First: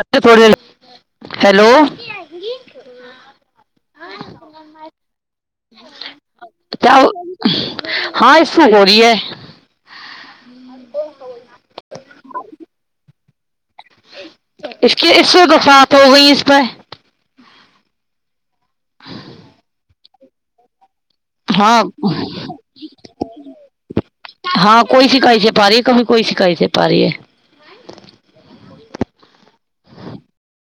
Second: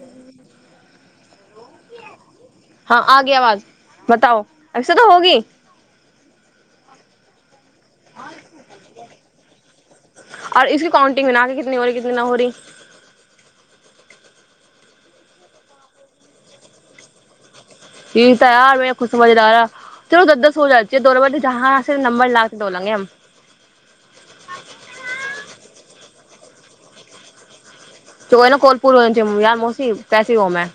कथि फोट देलही हेलो हाँ आगी आवाज बताओ असे त होगी क्या हो- हाँ इसो हो रीऐ आर इसक काउंटिंग मे ने आके कितनी हो रही कितनी न हो रही इसके इसे बफात हो गई इस पे ठीक तऽ यार मे खु समझ लारा चलो दस हो जात हाँ [unintelligible] हाँ कोई शिकाई से पा रीऐ कभी कोई शिकाई से पा रीऐ त ओ ने कोन पूर हो छै यार मौसी कैसी होमे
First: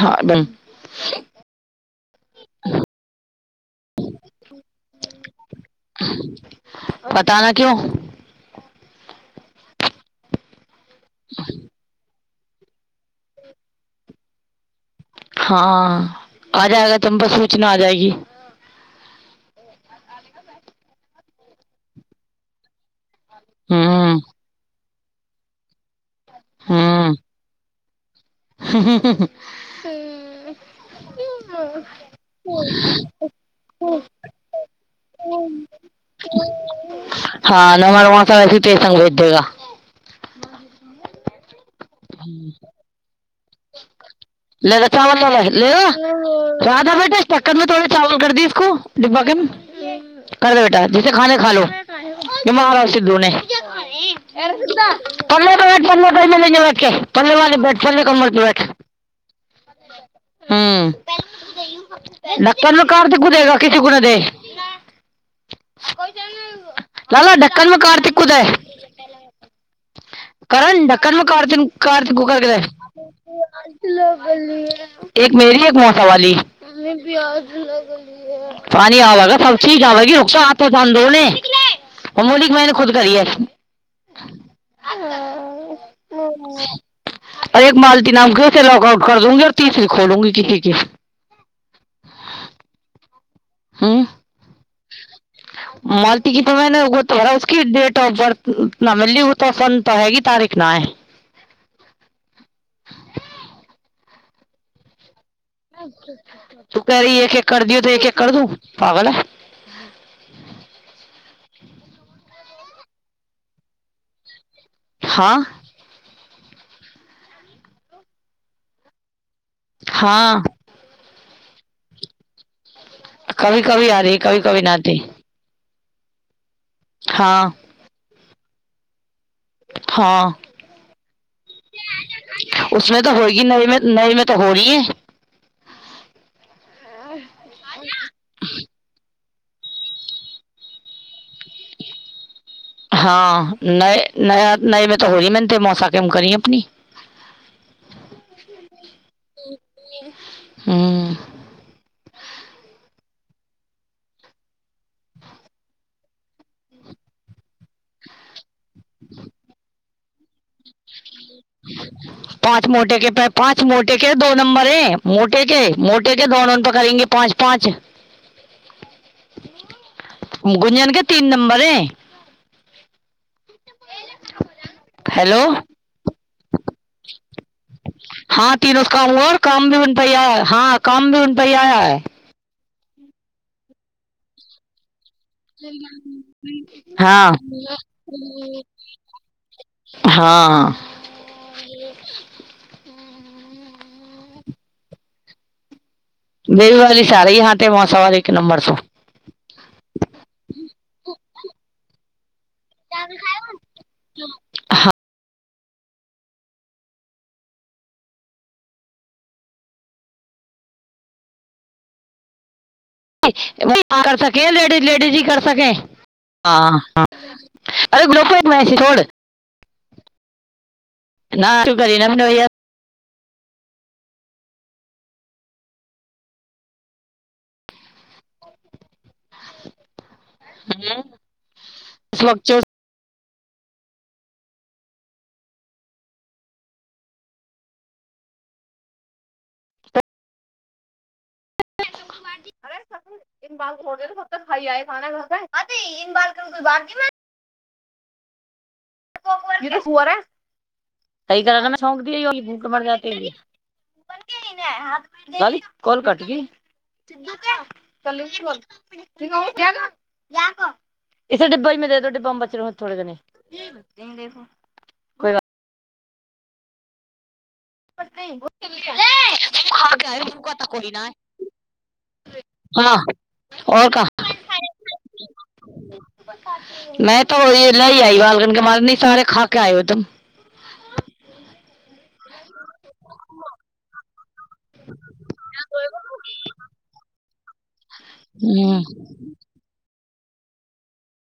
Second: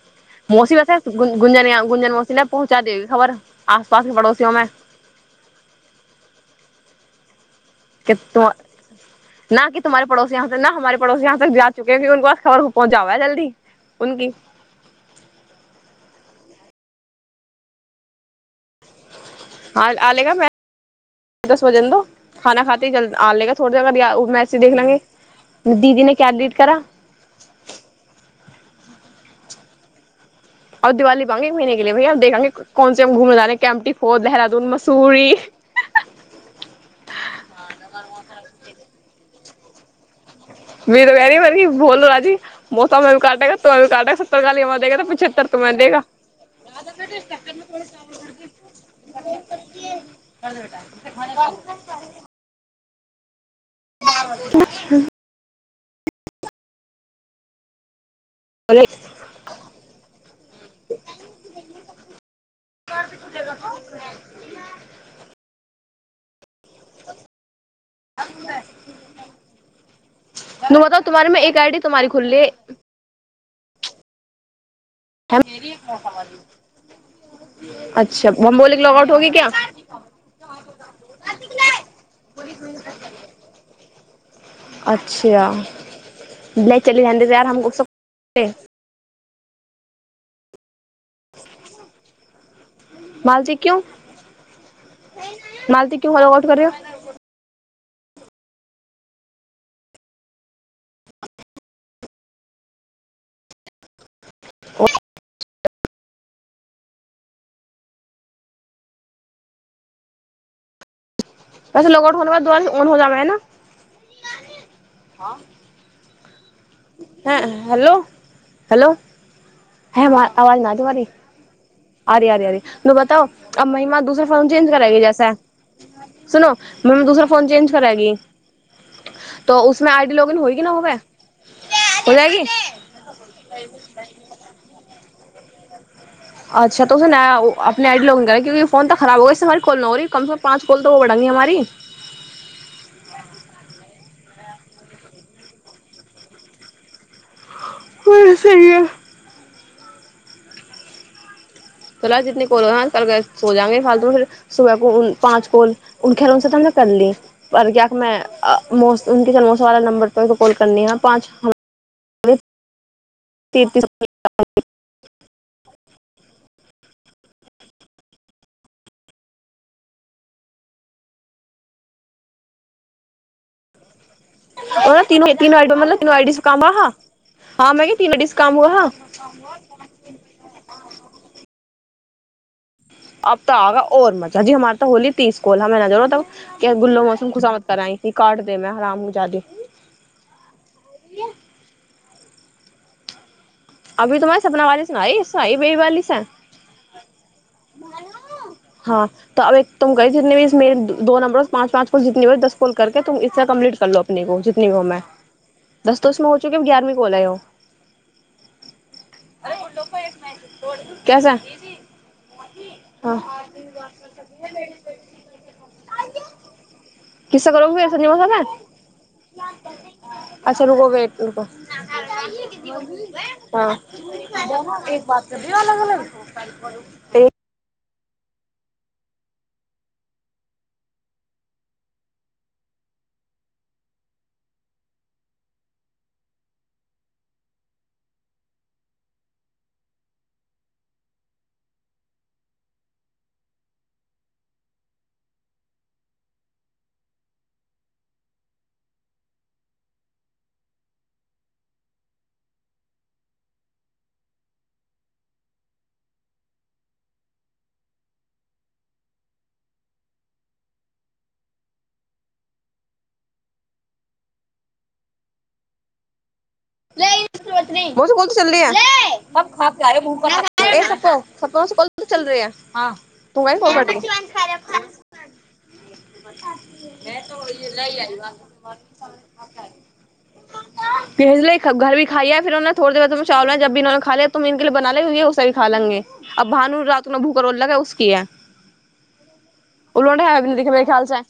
हाँ बन मौसी वैसे गुजन गुंजन मौसी ने पहुँचा दी खबर आस पास के पड़ोसियोमे [inaudible] पता ना क्यों त न कि तुमहारे पड़ोसी यहाँ तक न हमारे पड़ोसी यहाँ तक जा चुक ह भ उको आओर पहुँचााब जल्दी उनकी हाँ आ जाएगा तम्प सूचना आ जाएगी। ह आ लेगा मै दस बजन द खाना खाते है जल्दी आ लेगा थोड़ हम्म ज मैसी देख लेंगे दीदी ने क्य डीट करा हम्म [unintelligible] आ दिवाली पांगे एक महिने के लए भैय हम देखंगे कोन से हम घूमने जाे कैमटी फो देहरादून मसूरी हाँ न मर व त वैसे पे संग भेजेगा भोल राजी मौसममे कट क तो काटे ले चावल ल ले लेलै रधा बेटे ढ़कन मे थोड़े चावल कर दी इसको डिब्बा के कर दे बेटा जसको खाना है खालो [unintelligible] [unintelligible] हूम नकलमे कार त क देगा किस कोु ने दे लाला ढकनमे करतिक को दे तुम करण बताओ डकनमे तुम्हारे में कारथि एक आईडी तुम्हारी कारथि खुल रही ककर कै है एक मेरी एक मसावाली अच्छा हम बोले लॉग पानी आउट होगी आवेगा क्या सब चीज आवेगी रुक [unintelligible] [unintelligible] कर अच्छा ले चले जाने दे यार हमको सब दूंगीऔर तीसी खोलूी किसी कि [inaudible] मालती क्यों ह क्यों मालती लॉग की आउट तऽ कर मै रहे ने हो त उ ट [unintelligible] ओ तू क एक एक कर दियौ तऽ एक एक कर दू पागल [inaudible] वैसे लोगआउट हो बाद द ऑन हो जाबा ह? हाँ हैं हेलो हेलो ह हाँ आवाज नहि तमारी अरे अरे अरे तू बताो कभी अब कभी महिमा आ रही दूसरा कभी फॉर्म कभी चेंज ना आती करेगी जैसा सुनो। म दूसरा फोन हाँ चेंज करैगी। तऽ उसमे आई डी लॉग हाँ इन होएगी न होबे? होजाएगी उसमें तो होगी नई में नई में तो हो रही है अच्छा तो अपने आइडी लाॅगिन करै क्यकि फोन त खराब जा कल नहि हो कम से कम पाँच कोल त बढ़ंगी हमारी हँ नहि नया नमे तऽ होल मे त मौसा कम करी अपनी [inaudible] हाँ त सहिए हँ जितने कोल कर सो जाउंगी फालतू फिर सुबह को पाँच कोल उ खैरो तने कर लिय। पर कस मौसा वाला नंबर परो कॉल करनी ह [inaudible] पाँच मोटे के पाँच तीस मोटे के दो नम्बर है मोटे के मोटे के दो नर करेंगे पाँच पाँच गुंजन के तीन नम्बर ह ओ तीन हेलो तीनड मतलब तीनो आइडी सुकामा हा [unintelligible] अब तऽ आबा और मज़ा जी हमार तऽ होली तीस कोल हमे नजरो तब गु्ो हाँ मौसम खुसामत कराई ई काट दे में हरामीजादी [unintelligible] हँ अभी तऽ में सपना बाली से तम्हारे सनााले सुनाइैइ ब वाली [unintelligible] बेबी वाली सारी यहाँ थे वहाँ सवार एक नंबर सो हँ त अब एक त कहैने भीस [unintelligible] नंबर पाँच पाँच कॉल जितनी हो दस कॉल करके तस कम्प्लट कर लो अपने को जितनी। हाँ दस तोस मे हो चुकके ग्यारवीं कोल आयो। [unintelligible] कर से लेडीज लेडीज ही कर सके हँ किससे करोगे फिर अरे संजीव ग्रप सर मैच से छैय छोड़ [unintelligible] ना तू करी ना मैंने भैया हँ [unintelligible] ह व अरे सखी इन बार छोड़ द त तब तक खा आय खाना घरात इन बालकन को बाद क [unintelligible] कॉल कट गई [unintelligible] इसे डिब्बा में दे द डिब्बा में बच रह थोड़े कोई बात नहीं नहि खा के आए भूखा था कोई ना हाँ [unintelligible] [unintelligible] [inaudible] नहिं तऽ ओ ल आई बालगन के मारनी सारे खा के आय ओ तम [inaudible] कहज ले घर भी खाइय ओ [unintelligible] थोडे देर में चावल जब इने खा ल त इे बना ले हेैस भ खा ले गे अब भानु रातमे भू [unintelligible] हँ उलंडे हनि देखे खल जा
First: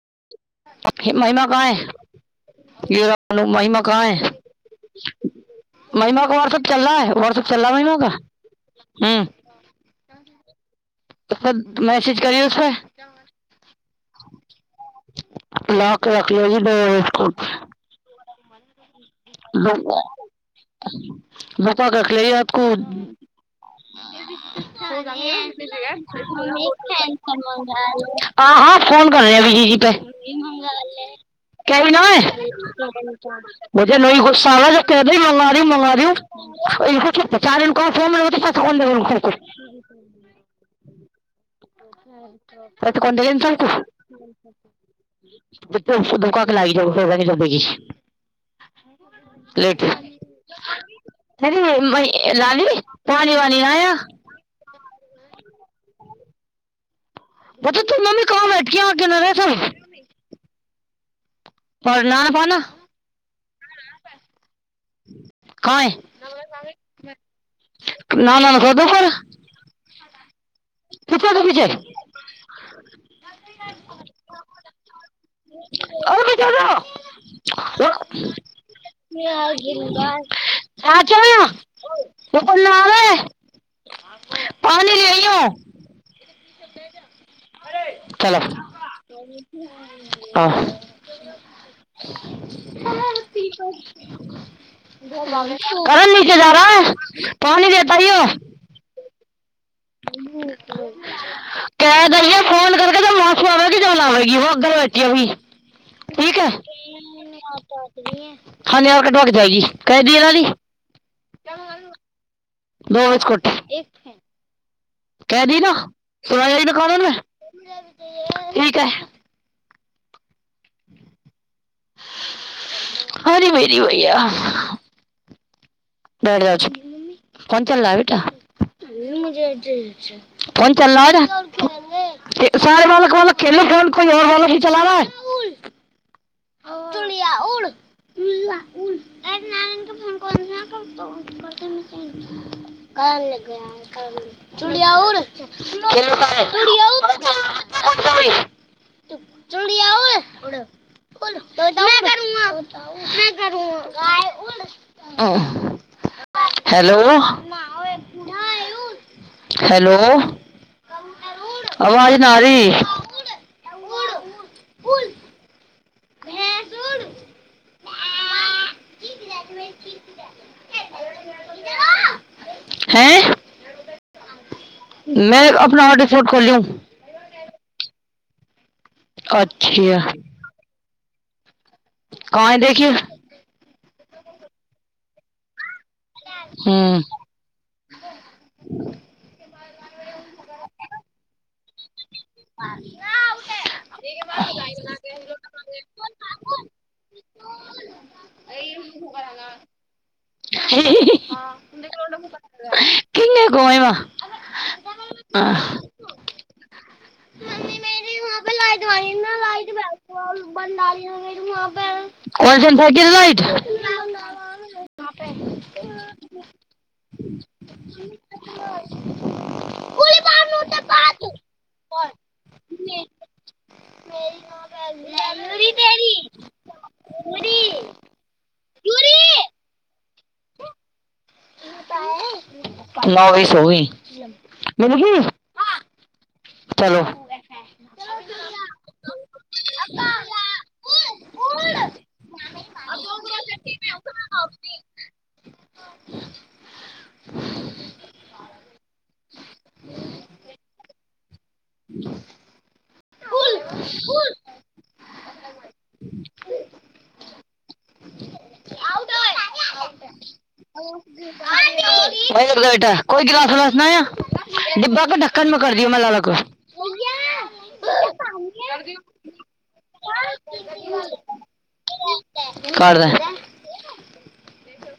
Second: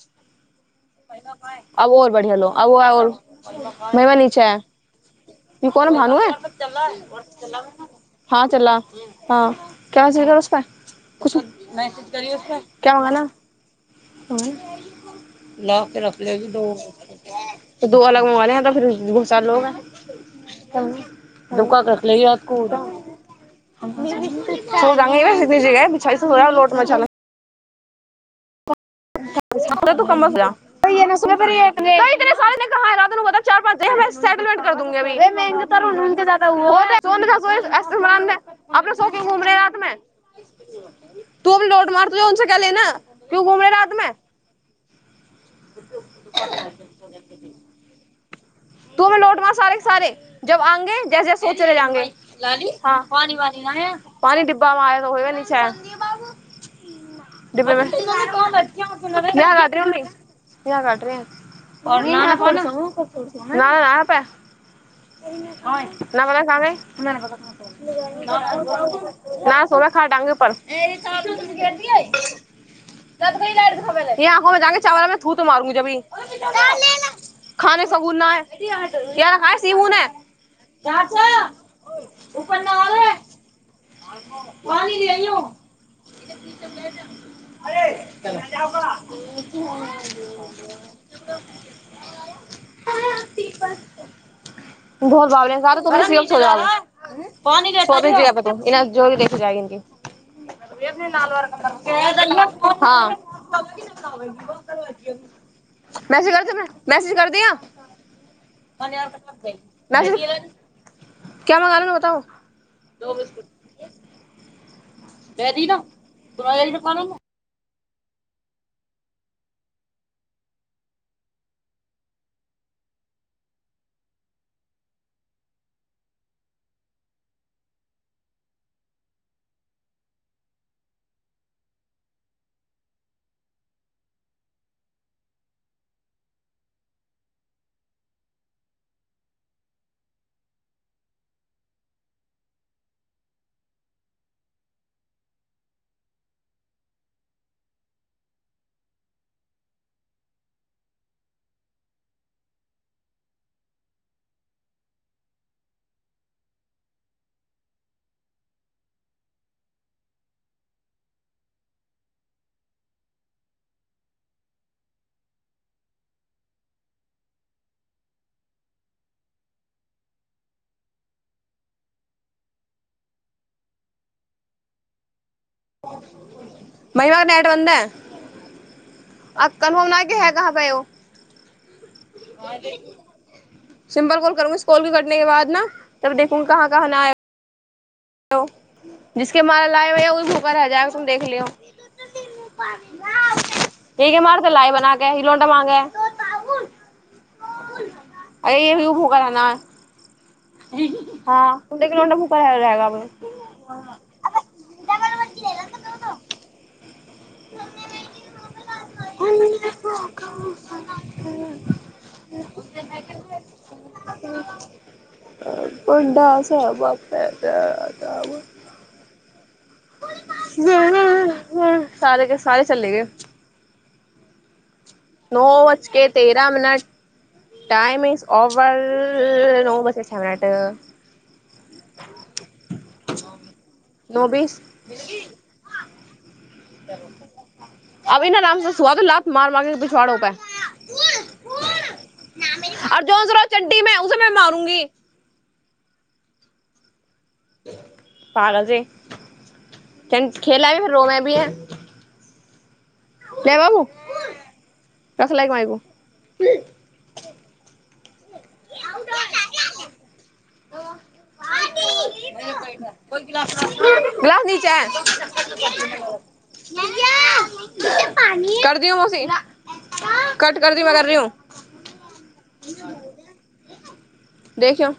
हे महिमा कहाँ है [unintelligible] अब और बढ़िया लो अब ये रहा अनु, कहाँ महिमा नीचा है येऽ कोन भानु महिमा है का व्हाट्सएप चल रहा है व्हाट्सएप चल रहा है महिमा का हँ चल हम्म हँ क्या छै क कुछ उस पर नइ मैसेज करिय करिए उस पर क्या होगा ने ला के रख लौ जी दो दो अलग मोबाइल है त फर बहुत सारा लोग है धोखा बुका कर रख लो जी लेक आपको [unintelligible] जगह बिछाइ हो लोट मा [unintelligible] आ ह [unintelligible] फोन करय भी जीपै तू कम मत जा ये ना सुने पर ये कब कई नामै [unintelligible] इतने जेस सारे ने कहा है रात को बता चार पांच दे मंग मैं सेटलमेंट कर दूंगी अभी वे महंगे तर मंगार उनके ज्यादा हुआ सोने का सोए इमरान ने अपने सो के फो घूम [unintelligible] रहे रात में [unintelligible] तू अब लोट मार तुझे उनसे क्या त लेना तऽ कोन देइ क्यों इन्सान घूम कु रहे रात में धोक लागि जा फ जब कि [unintelligible] तूं लौट मार सारे सारे जब आंगे अरे जैसेैसोचे जांगे मैं- हँ रानी हँ पानी वानी ना आया डिब्बामे माय त ओ नल [unintelligible] [unintelligible] इ बच्चा तू कट्री मम्मी कहाँ बैठी यहाँ गिन रहे सब और नाना पाना न आप [unintelligible] [unintelligible] कहाँ अखा है नाना ना कर दो पर डंग ऊपर पीछे तो पीछे [unintelligible] ह चावलमे [unintelligible] थूत तऽ मारू जभी अरे पीछे खाने सगुन न है यार ह ह च र कोन न आवे पानी ले आई लैअयौ हूँ अरे चलो आओ। [unintelligible] करण बहुत बावले हैं सारे तुम सीएम नीचे सो जा रहा जाओ है पानी देता सो भी यौ जगह पे तुम इन्हें जो [inaudible] क देलय फोन करके हाँ त मासू आबेगी जान आबेगी ओ अगर बैठिया भी मैसेज ठीक कर ह ह तुमने मैसेज कर दिया आऔर क ढ [unintelligible] जागी क दी मैसेज एना द क्या मंगाना बताओ [unintelligible] दो बिस्कूट क दी न सुना जा ने कानमे ठीक है अरी मेरी मैया डर जाय छै फोन चल रहा है बेटा [unintelligible] [unintelligible] नारायण के कोन [unintelligible] कल चड़िया उर [unintelligible] [unintelligible] चिडिया उड़ उड़ [unintelligible] हेलो हेलो आवाज ना आरी हे सुन [unintelligible] हैं मे अपना ऑर्डर सोट खोललू महिमा का नेट बंद है अच्छा [unintelligible] काइ देखियौ सिम्पल कॉल करूस कॉल के कटने के बाद ने तब देखू कहाँ कहाँ न हम्म आय। जिसके मार ला होए उस ऊपर रह जायग तुम देख लियो [unintelligible] ही ग मारतेल अ बनाके इ लोड मंगे [unintelligible] भूखा रह रहेगा अब [unintelligible] [unintelligible] [unintelligible] [unintelligible] [unintelligible] सारे सारे चले गेल नओ बजके तेरह मिनट टाइम इस ओवर नओ बजके छ मिनट [unintelligible] नौ [unintelligible] चलो [unintelligible] अभि ना आरामसँ सुआह त लाात मार मारके पछाड़ हो ते आओर जो जरा चण्डीमे उसमे मारूंगी। [unintelligible] क्या बाबू रस लाय माय गो [unintelligible] ओइ बेटा ओइ गिलास मे गिलास नीचे नइ है डिबबा के ढकन मे कर दियौ मेलाला को कर दी हूँ मौसी [unintelligible] कट कर दी मैं कर रही हूँ [unintelligible] कर दे देखियो